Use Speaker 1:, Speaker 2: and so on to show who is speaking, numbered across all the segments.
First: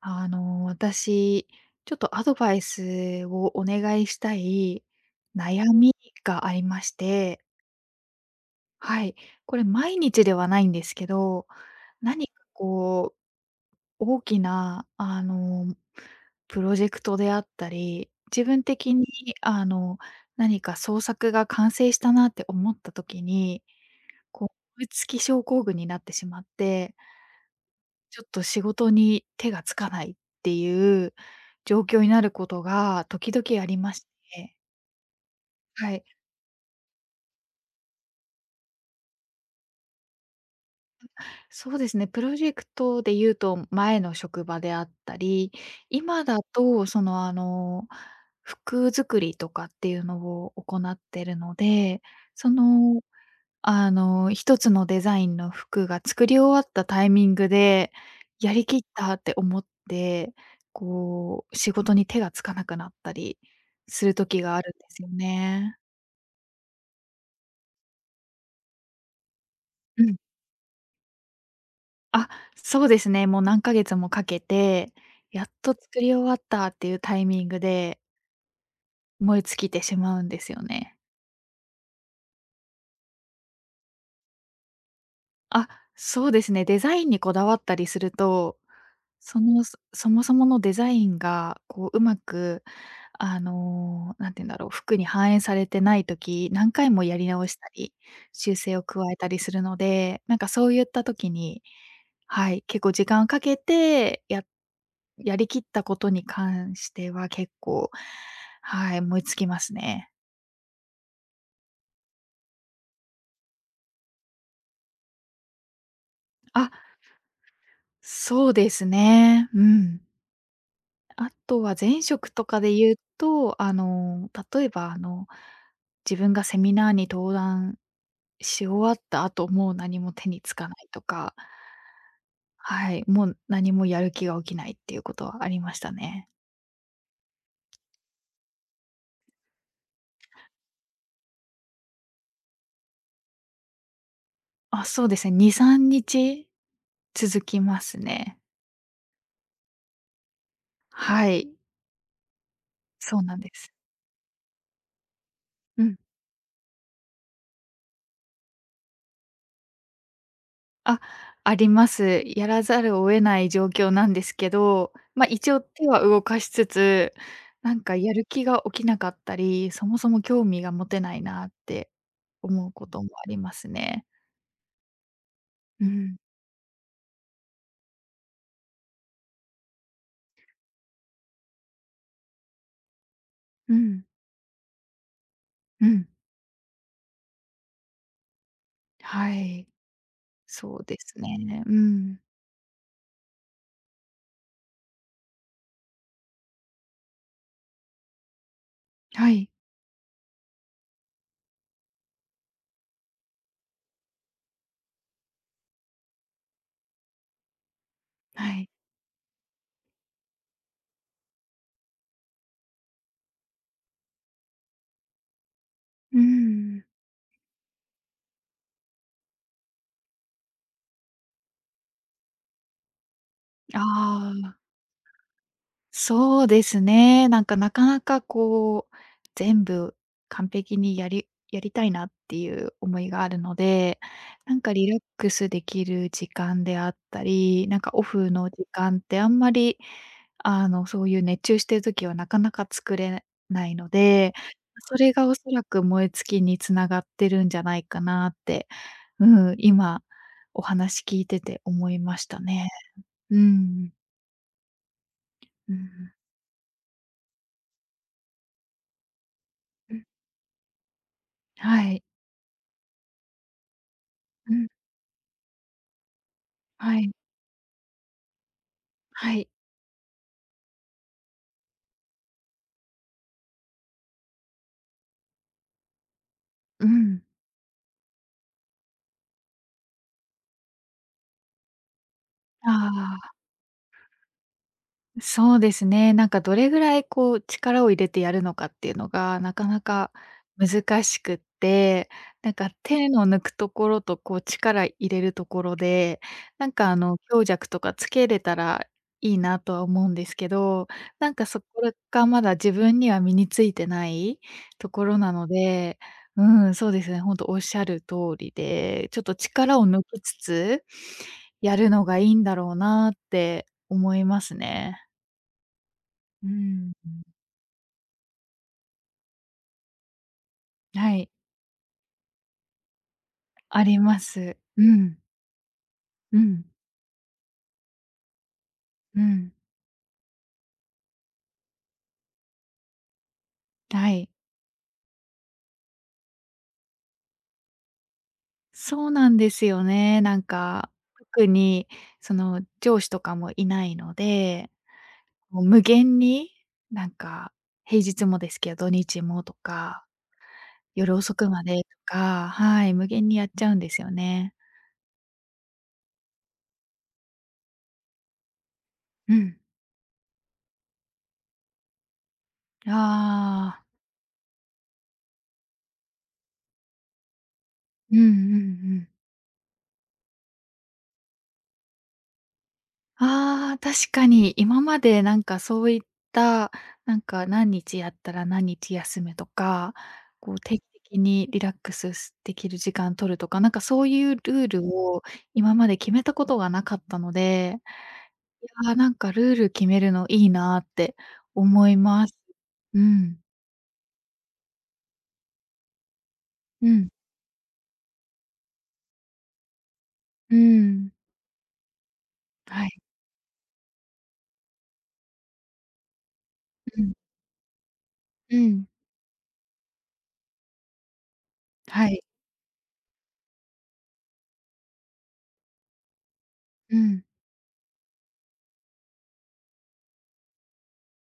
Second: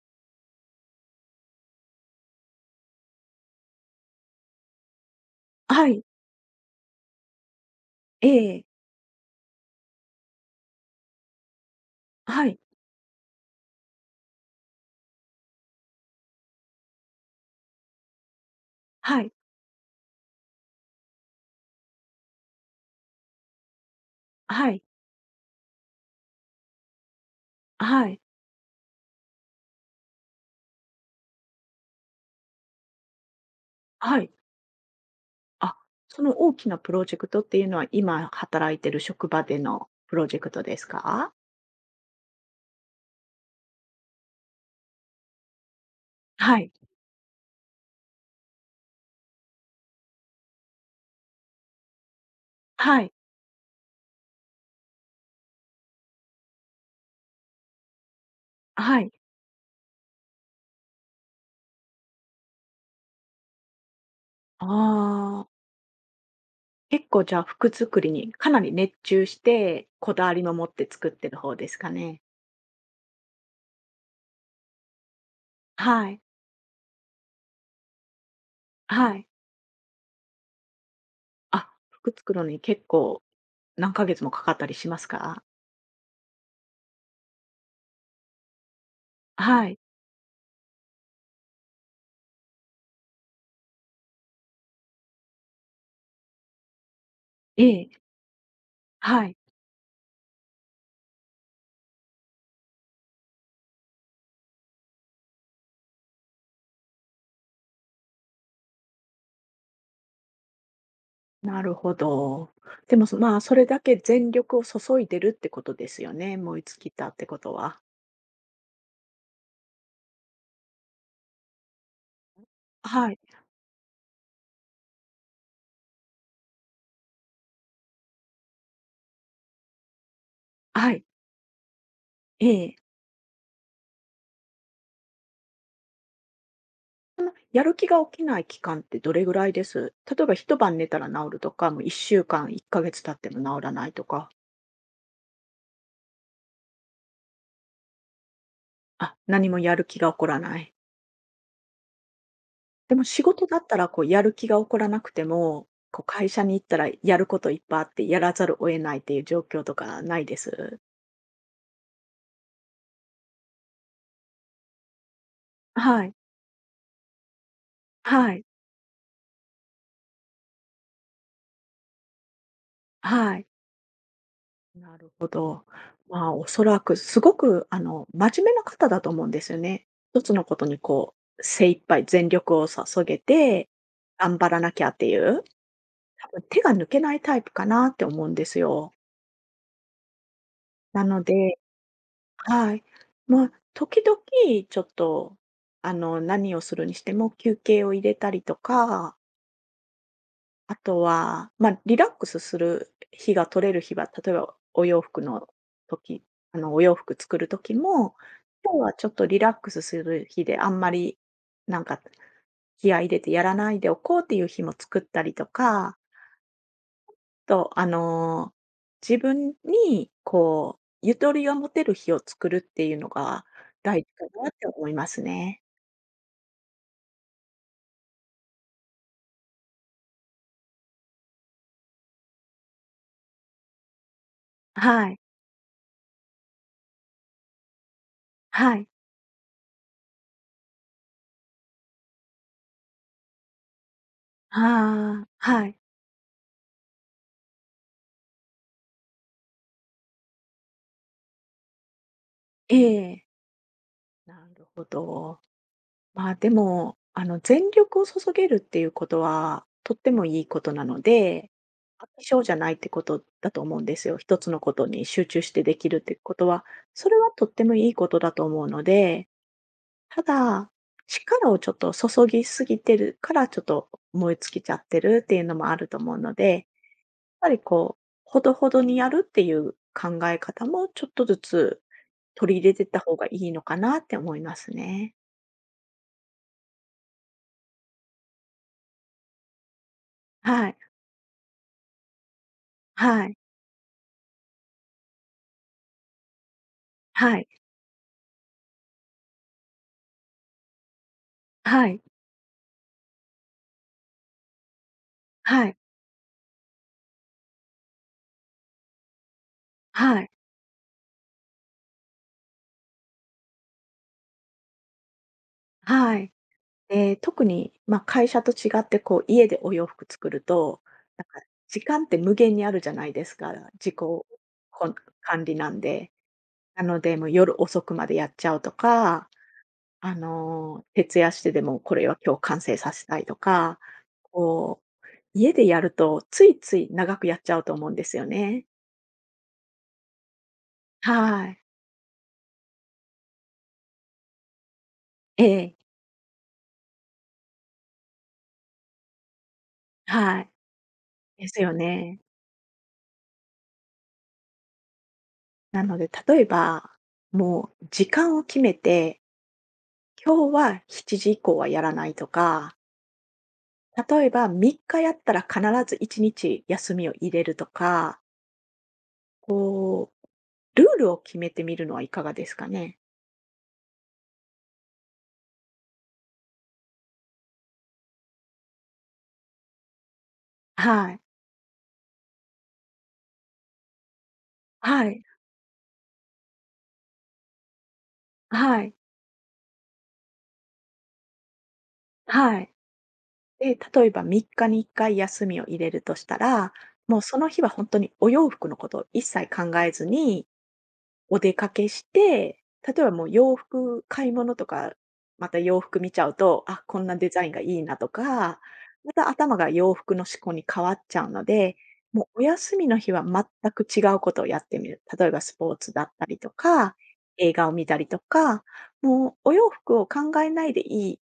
Speaker 1: 私、ちょっとアドバイスをお願いしたい悩
Speaker 2: は
Speaker 1: み
Speaker 2: い、
Speaker 1: がありまして、
Speaker 2: ええ、
Speaker 1: はい、これ毎日ではないんですけど、何か
Speaker 2: はい、
Speaker 1: 大きな、プロジェクトであったり、自分的に、
Speaker 2: はい、
Speaker 1: あの、何か創作が完成したなって思った時に、こ
Speaker 2: は
Speaker 1: う、
Speaker 2: い、
Speaker 1: 燃え尽き症候群になってしまって、
Speaker 2: はい、
Speaker 1: ちょっと仕事に手がつかないっていう状況になることが時々ありまし
Speaker 2: はい。
Speaker 1: て。
Speaker 2: あ、
Speaker 1: はい。
Speaker 2: その大きなプロジェクトっていうのは、今働いてる職場でのプロジェクトですか？
Speaker 1: そうですね、プロジェクトで言うと、前の職場であったり、今だ
Speaker 2: はい、
Speaker 1: と服作りとかっていうのを行ってるので、その
Speaker 2: はい、
Speaker 1: 一つのデザインの服が作り終わったタイミングで、やりきっ
Speaker 2: はい。
Speaker 1: たって思って、仕事に手がつかなくなったりする時があ
Speaker 2: あ
Speaker 1: るんですよ
Speaker 2: あ、
Speaker 1: ね。
Speaker 2: 結構じゃあ服作りにかなり熱中して、
Speaker 1: う
Speaker 2: こ
Speaker 1: ん。
Speaker 2: だわりも持って作ってる方ですかね？
Speaker 1: あ、そうですね、もう何ヶ月もかけて、やっと作
Speaker 2: は
Speaker 1: り
Speaker 2: い、
Speaker 1: 終わったっていうタイミングで、
Speaker 2: はい。
Speaker 1: 燃え尽きてしまうんですよね。
Speaker 2: あ、服作るのに結構何ヶ月もかかったりしますか？
Speaker 1: あ、そうですね、デザインにこだわったりすると
Speaker 2: は
Speaker 1: そ
Speaker 2: い、
Speaker 1: そもそものデザインが、うまく、なんて言うんだろう、服に反映されてない時、何回もやり直し
Speaker 2: え
Speaker 1: たり、
Speaker 2: え、
Speaker 1: 修正を加え
Speaker 2: は
Speaker 1: た
Speaker 2: い。
Speaker 1: りするので、なんかそういった時に、はい、結構時間をかけて、やりきったことに関しては結構、はい、燃え尽きますね。
Speaker 2: なるほど。でも、まあ、それだけ全力を注いでるってことですよね、燃え
Speaker 1: あ、
Speaker 2: 尽きたってことは。
Speaker 1: そうですね。うん。あとは前職とかで言う
Speaker 2: はい。
Speaker 1: と、例えば、自分がセミナーに登壇し終わった後、もう何も手につかない
Speaker 2: は
Speaker 1: と
Speaker 2: い。
Speaker 1: か、
Speaker 2: ええ。
Speaker 1: はい、もう何もやる気が起きないっていうことはありましたね。
Speaker 2: その、やる気が起きない期間ってどれぐらいです、例えば一晩寝たら治るとか、もう1週間、1ヶ月経っても治らないとか、
Speaker 1: あ、そうですね、2、3日続きますね。
Speaker 2: あ、何もやる気が起こらない。
Speaker 1: はい、
Speaker 2: でも
Speaker 1: そ
Speaker 2: 仕
Speaker 1: うなん
Speaker 2: 事
Speaker 1: で
Speaker 2: だっ
Speaker 1: す。
Speaker 2: たら、こう、やる気が起こらなくても、
Speaker 1: うん。
Speaker 2: こう、会社に行ったらやることいっぱいあって、やらざるを得ないっていう状況とかないです。
Speaker 1: あ、あります。やらざるを得ない状況なんですけど、ま、あ一応手は
Speaker 2: はい。
Speaker 1: 動かしつつ、なんかやる
Speaker 2: はい。
Speaker 1: 気が起きなかったり、そもそも興味が持てないなって思うこともあ
Speaker 2: は
Speaker 1: り
Speaker 2: い。
Speaker 1: ますね。
Speaker 2: なるほど。
Speaker 1: うん、
Speaker 2: まあ、おそらくすごく、真面目な方だと思うんですよね。一つのことにこう、精一杯全力を注げて、
Speaker 1: うん、
Speaker 2: 頑張らなきゃっていう、
Speaker 1: うん。
Speaker 2: 多分手が抜けないタイプかなって思うんですよ。
Speaker 1: はい、そうで
Speaker 2: な
Speaker 1: す
Speaker 2: ので、
Speaker 1: ね。うん。
Speaker 2: はい。まあ、時々ちょっと、何をするにしても休憩を入れたりとか、
Speaker 1: はい、
Speaker 2: あとは、まあ、リラックスする日が取れる日は、例えばお洋服の時、お洋服作る時も、
Speaker 1: はい。
Speaker 2: 今日はちょっとリラックスする日で、あんまり、なんか、気合い入れてやらないでおこうっていう日も作ったりとか、
Speaker 1: うーん。
Speaker 2: と、自分に、こう、ゆとりが持てる日を作るっていうのが大事
Speaker 1: あ
Speaker 2: かなっ
Speaker 1: あ。
Speaker 2: て思いますね。
Speaker 1: そうですね。なんか、なかなか全部完璧にやりたいなっていう思いがあるので、なんかリラッ
Speaker 2: はい。
Speaker 1: クスできる時間であったり、なんかオフの時
Speaker 2: はい。
Speaker 1: 間ってあんまり、そういう熱中してる時はなかなか作れないので、
Speaker 2: あ
Speaker 1: それが
Speaker 2: あ、
Speaker 1: おそら
Speaker 2: はい。
Speaker 1: く燃え尽きに繋がってるんじゃないかなって、うん、今お話聞いてて思いましたね。
Speaker 2: ええ。
Speaker 1: うん。
Speaker 2: なるほど。
Speaker 1: うん。
Speaker 2: まあでも、全力を注げるっていうことは、と
Speaker 1: う
Speaker 2: っ
Speaker 1: ん。
Speaker 2: てもいいことなので、
Speaker 1: はい。
Speaker 2: 飽き性じゃないってことだと思うんですよ。一つ
Speaker 1: う
Speaker 2: の
Speaker 1: ん。
Speaker 2: ことに集中してできるってことは、
Speaker 1: は
Speaker 2: そ
Speaker 1: い、
Speaker 2: れはとってもいいことだと思うので、
Speaker 1: はい、
Speaker 2: ただ、力をちょっと注ぎすぎてるから、ちょっと燃え尽きちゃってるっていうのもあると思うので、
Speaker 1: うん。
Speaker 2: やっぱりこう、ほどほどにやるっていう考え方もちょっとずつ取り入れていった方
Speaker 1: あ
Speaker 2: がい
Speaker 1: あ。
Speaker 2: いのかなって思いますね。
Speaker 1: そうですね。なんかどれぐらい力を入れてやるのかっていうのがなかなか
Speaker 2: はい。
Speaker 1: 難しくって、なんか手の
Speaker 2: はい。
Speaker 1: 抜くところと力入れるところで、なんか
Speaker 2: は
Speaker 1: 強
Speaker 2: い。
Speaker 1: 弱とかつけれたらいいなとは思うんですけど、なんかそこ
Speaker 2: はい、
Speaker 1: がまだ自分には身についてないところなの
Speaker 2: はい、
Speaker 1: で、うん、そうですね。ほんとおっしゃる通りで、ちょっと力を抜
Speaker 2: は
Speaker 1: き
Speaker 2: い、
Speaker 1: つつやるのがいいんだろうなって思いますね。
Speaker 2: はい。
Speaker 1: うん、
Speaker 2: で、特に、まあ、会社と違って、こう、家でお洋服作ると、
Speaker 1: は
Speaker 2: なん
Speaker 1: い、
Speaker 2: か、時間って無限にあるじゃないですか。
Speaker 1: あ
Speaker 2: 自己
Speaker 1: りま
Speaker 2: こ
Speaker 1: す。うん、
Speaker 2: 管理なんで。
Speaker 1: うん、
Speaker 2: なので、もう夜遅くまでやっちゃうと
Speaker 1: う
Speaker 2: か、
Speaker 1: ん、
Speaker 2: 徹夜してでもこれは今日完成させたいとか、
Speaker 1: はい。
Speaker 2: こう、家でやると、ついつい長くやっちゃうと思うんですよね。
Speaker 1: そうなんですよね。なんか、
Speaker 2: は
Speaker 1: 特
Speaker 2: い。
Speaker 1: にその上司とかもいないので、
Speaker 2: え
Speaker 1: もう
Speaker 2: え、
Speaker 1: 無限に、なんか、平日もですけど、土日もとか、
Speaker 2: はい。
Speaker 1: 夜遅
Speaker 2: で
Speaker 1: く
Speaker 2: す
Speaker 1: ま
Speaker 2: よ
Speaker 1: でと
Speaker 2: ね。
Speaker 1: か、はい、無限にやっちゃうんですよね。
Speaker 2: なので、例えば、もう時間を決めて、
Speaker 1: うん。
Speaker 2: 今日は7時以降はやらないとか、
Speaker 1: ああ、
Speaker 2: 例えば3日やったら必ず1日休みを入れると
Speaker 1: うん
Speaker 2: か、
Speaker 1: うんうん。
Speaker 2: こう、ルールを決めてみるのはいかがですかね。
Speaker 1: ああ、確かに今までなんかそういった、なんか何日やったら何日休むとか、定期
Speaker 2: は
Speaker 1: 的
Speaker 2: い。
Speaker 1: にリラックスできる時間取るとか、なんかそういうルール
Speaker 2: は
Speaker 1: を
Speaker 2: い。
Speaker 1: 今まで決めたことがなかったので、
Speaker 2: は
Speaker 1: いや
Speaker 2: い。
Speaker 1: ー、なんかルール決めるのいいなーって思います。
Speaker 2: はい。
Speaker 1: うん。
Speaker 2: で、例えば3日に1回休みを入れるとしたら、
Speaker 1: うん。
Speaker 2: もうその日は本当にお洋服のことを一切考えずに
Speaker 1: うん。
Speaker 2: お出かけして、
Speaker 1: はい。
Speaker 2: 例えばもう洋服、買い物とか、また洋服見ちゃうと、あ、こ
Speaker 1: う
Speaker 2: ん
Speaker 1: ん。
Speaker 2: なデザインがいいなと
Speaker 1: う
Speaker 2: か、
Speaker 1: ん。
Speaker 2: また頭が洋服の思考に変わっちゃうので、
Speaker 1: はい。
Speaker 2: もうお休みの日は全く違うことをやってみる。例えばスポーツだったりとか、
Speaker 1: うん。
Speaker 2: 映画を見たりとか、もうお洋服を考えないでいい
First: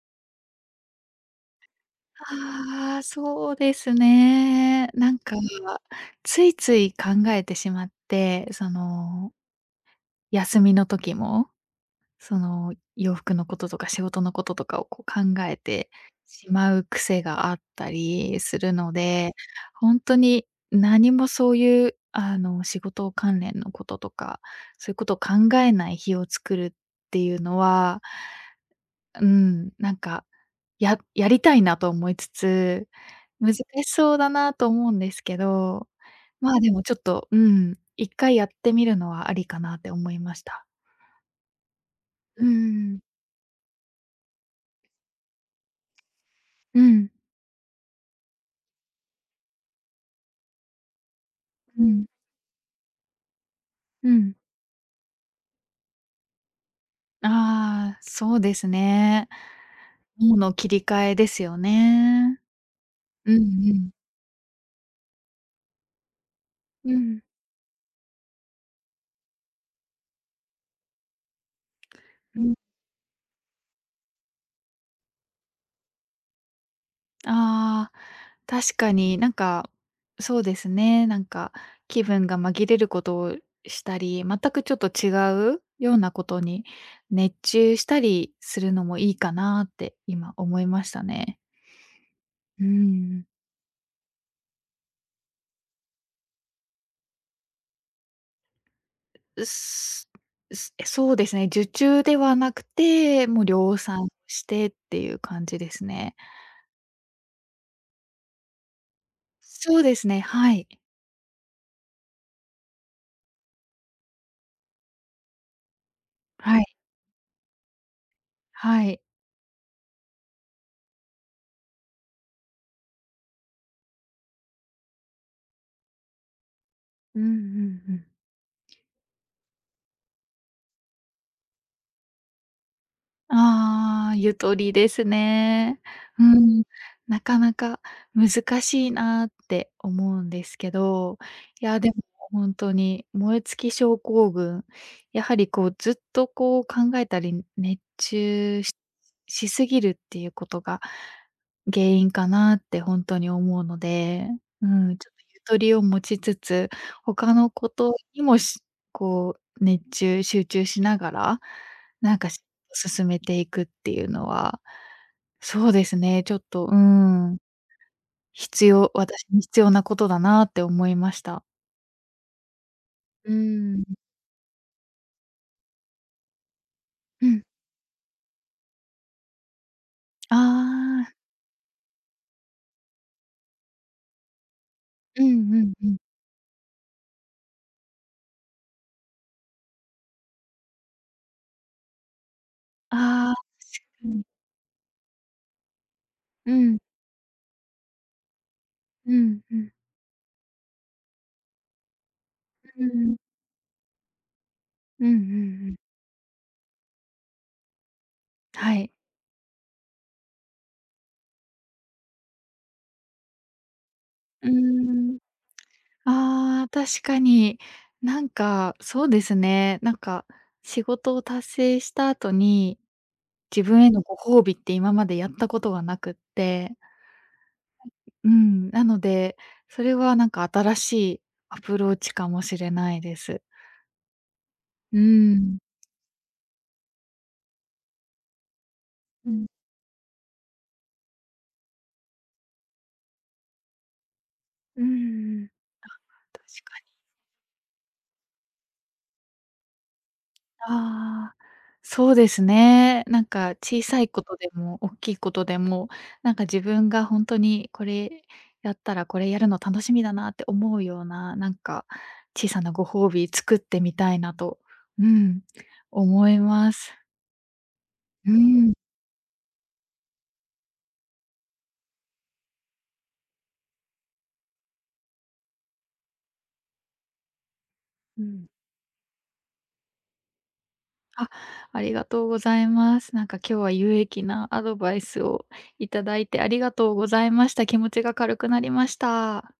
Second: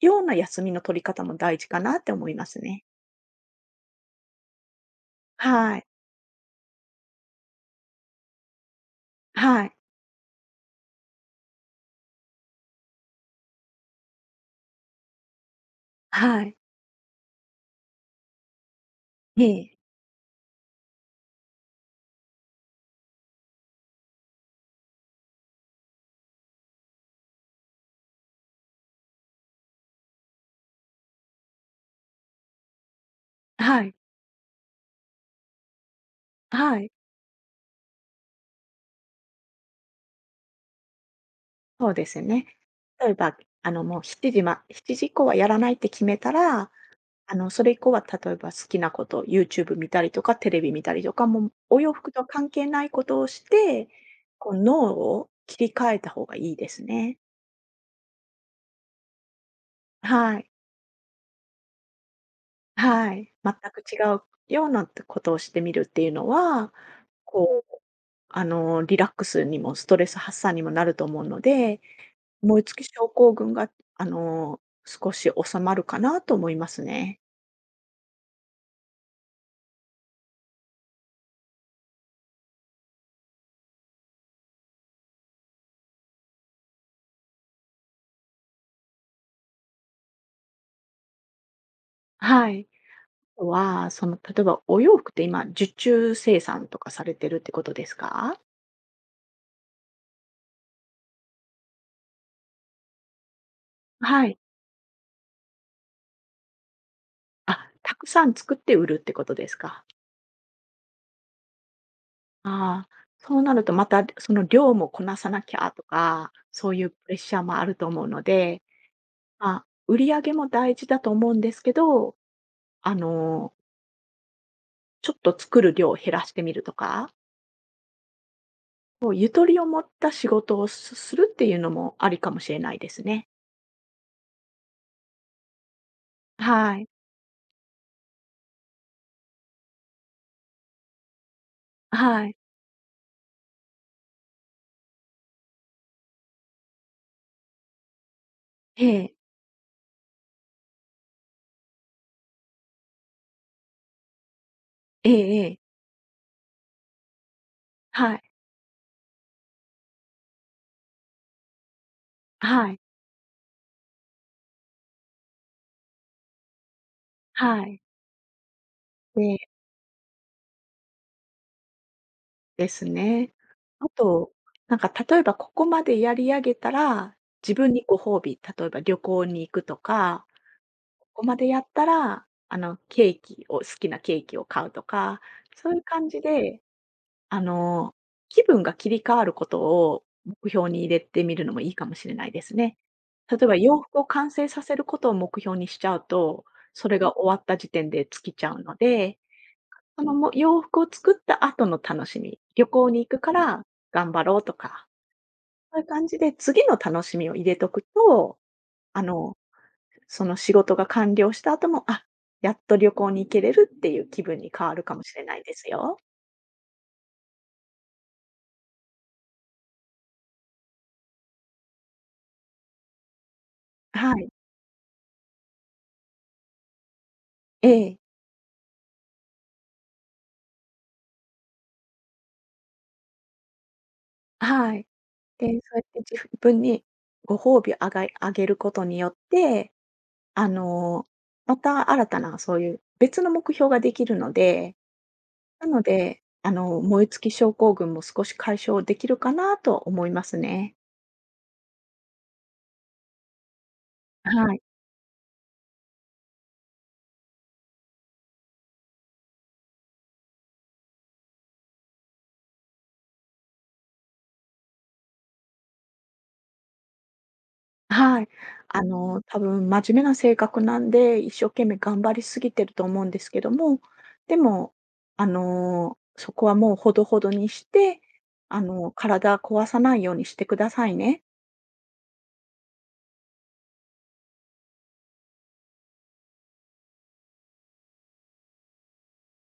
Speaker 2: ような休みの取り方も大事かなって思いますね。
Speaker 1: ああ、そうですね。なんか、
Speaker 2: はい。
Speaker 1: ついつい考えてしまって、
Speaker 2: はい。
Speaker 1: 休みの時も、洋服のこととか仕事のこととかを考えて
Speaker 2: は
Speaker 1: し
Speaker 2: い。
Speaker 1: まう癖があったりするので、
Speaker 2: ええ。
Speaker 1: ほんとに何もそういう、仕事関連のこととか、そういうことを考えない日を作るっていうのは、うん、なんか、やりたいなと思いつつ難し
Speaker 2: はい。
Speaker 1: そうだなと思うんですけど、まあ、で
Speaker 2: は
Speaker 1: も
Speaker 2: い。
Speaker 1: ちょっと、うん、一回やってみるのはありかなって思いました。
Speaker 2: そうです
Speaker 1: う
Speaker 2: ね。
Speaker 1: ん、
Speaker 2: 例えば、もう7時以降はやらないって決めたら、
Speaker 1: うん、
Speaker 2: それ以降は例えば好きなこと、YouTube 見たりとか、テレビ見たりとか、もうお
Speaker 1: う
Speaker 2: 洋
Speaker 1: ん、
Speaker 2: 服とは関係ないことをして、
Speaker 1: うん。
Speaker 2: こう脳を切り替えた方がいいですね。
Speaker 1: ああ、そうですね。脳
Speaker 2: はい。
Speaker 1: の切り替えですよね。
Speaker 2: は
Speaker 1: う
Speaker 2: い。
Speaker 1: んう
Speaker 2: 全く
Speaker 1: ん。
Speaker 2: 違うようなことをしてみるっていうのは、
Speaker 1: うん。
Speaker 2: こう、リラックスにもストレス発散にもなると思うので、
Speaker 1: うん。
Speaker 2: 燃え尽き症候群が、あの、少し収まるかなと思いますね。
Speaker 1: ああ、確かになんか、そうですね、なんか気分が紛れることをしたり、全くちょっと違うようなことに熱中したりするのもいいかなって今思いましたね。
Speaker 2: は
Speaker 1: うー
Speaker 2: い。
Speaker 1: ん。
Speaker 2: あとは、その、例えばお洋服って今、受注生産とかされてるってことですか？
Speaker 1: すそうですね、受注ではなくて、もう量産
Speaker 2: はい。
Speaker 1: してっていう感じですね。
Speaker 2: あ、たくさん作って売るってことです
Speaker 1: そう
Speaker 2: か。
Speaker 1: ですね、はい。
Speaker 2: ああ、そうなるとまた、その量もこなさなきゃとか、
Speaker 1: は
Speaker 2: そう
Speaker 1: い、
Speaker 2: いうプレッシャーもあると思うので、
Speaker 1: はい。
Speaker 2: まあ、売り上げも大事だと思うんですけど、あの、ちょっと作る量を減らしてみるとか、
Speaker 1: うんうんうん。
Speaker 2: こうゆとりを持った仕事をするっていうのもありかもしれないですね。
Speaker 1: ああ、ゆとりですね。うん。
Speaker 2: はい。
Speaker 1: なかなか難しいなって思うんですけど、いや、でも
Speaker 2: はい。
Speaker 1: 本当に燃え尽き症候群、やはりずっと考えたり熱中し
Speaker 2: ええ。
Speaker 1: しすぎるっていうことが原因かなって本当に思うので、うん、ち
Speaker 2: え
Speaker 1: ょっと
Speaker 2: え
Speaker 1: ゆ
Speaker 2: え
Speaker 1: と
Speaker 2: え。
Speaker 1: りを持ちつつ、他のこと
Speaker 2: は
Speaker 1: に
Speaker 2: い。
Speaker 1: もしこ熱中集中しながら、なんか
Speaker 2: はい、
Speaker 1: 進めていくっていうのは、そうですね、ちょっと、うーん、
Speaker 2: はい。
Speaker 1: 必要私
Speaker 2: で、
Speaker 1: に必要なことだなって思いました。
Speaker 2: です
Speaker 1: う
Speaker 2: ね。
Speaker 1: ーん、
Speaker 2: あと、なんか例えばここまでやり上げたら、
Speaker 1: うん。
Speaker 2: 自分にご褒美、例えば旅行に行くとか、
Speaker 1: あ
Speaker 2: ここ
Speaker 1: あ。
Speaker 2: までやったら、ケーキを好きなケーキを買うとか、
Speaker 1: うんう
Speaker 2: そ
Speaker 1: ん
Speaker 2: ういう
Speaker 1: うん。
Speaker 2: 感じで、あの、気分が切り替わることを目標に入れてみるのもいいかもしれないですね。
Speaker 1: ああ、
Speaker 2: 例えば洋服
Speaker 1: 確
Speaker 2: を
Speaker 1: かに。
Speaker 2: 完成させることを目標にしちゃうと、
Speaker 1: うん
Speaker 2: それが終わった時点で尽きちゃうの
Speaker 1: う
Speaker 2: で、
Speaker 1: んうん。
Speaker 2: その、洋服を作った後の楽しみ、旅
Speaker 1: うー
Speaker 2: 行に
Speaker 1: ん。
Speaker 2: 行くから頑張ろうとか、
Speaker 1: うんうんうん。
Speaker 2: そういう感じで次の楽しみを入れとくと、
Speaker 1: はい。
Speaker 2: あの、その仕事が完了した後も、あ、やっと旅行に行けれるっていう気分
Speaker 1: うー
Speaker 2: に変わるかもし
Speaker 1: ん。
Speaker 2: れないですよ。
Speaker 1: ああ、確かに。なんか、そうですね、なんか、仕事を達成した後に、自分への
Speaker 2: は
Speaker 1: ご
Speaker 2: い。
Speaker 1: 褒美って今までやったことがなくって、
Speaker 2: ええ、
Speaker 1: うん、なので、それはなんか新しいアプローチかもしれないです。
Speaker 2: はい。
Speaker 1: う
Speaker 2: で、そ
Speaker 1: ん。
Speaker 2: うやって自分にご褒美をあがいあげることによっ
Speaker 1: うん。
Speaker 2: て、あの、また新たなそういう別の目標ができるので、
Speaker 1: うんうん。
Speaker 2: なので、
Speaker 1: 確かに。
Speaker 2: 燃え尽き症候群も少し解消できるかなと思いますね。
Speaker 1: ああ、そうですね。なんか小さいことで
Speaker 2: はい。
Speaker 1: も大きいことでも、なんか自分が本当にこれやったらこれやるの楽しみだなって思うような、なんか小さなご褒美作ってみたいなと、うん、思います。
Speaker 2: はい。
Speaker 1: うん。
Speaker 2: 多分真面目な性格なんで、一生懸命頑張りすぎてると思うんですけども、でも、そこはもうほどほどにして、
Speaker 1: うん。
Speaker 2: 体壊さないようにしてくださいね。
Speaker 1: あ、ありがとうございます。なんか今日は有益なアドバイスをいただいてありがとうございました。気持ちが軽くなりました。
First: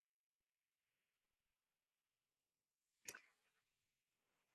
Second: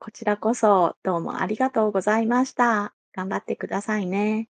Speaker 2: こちらこそ、どうもありがとうございました。頑張ってくださいね。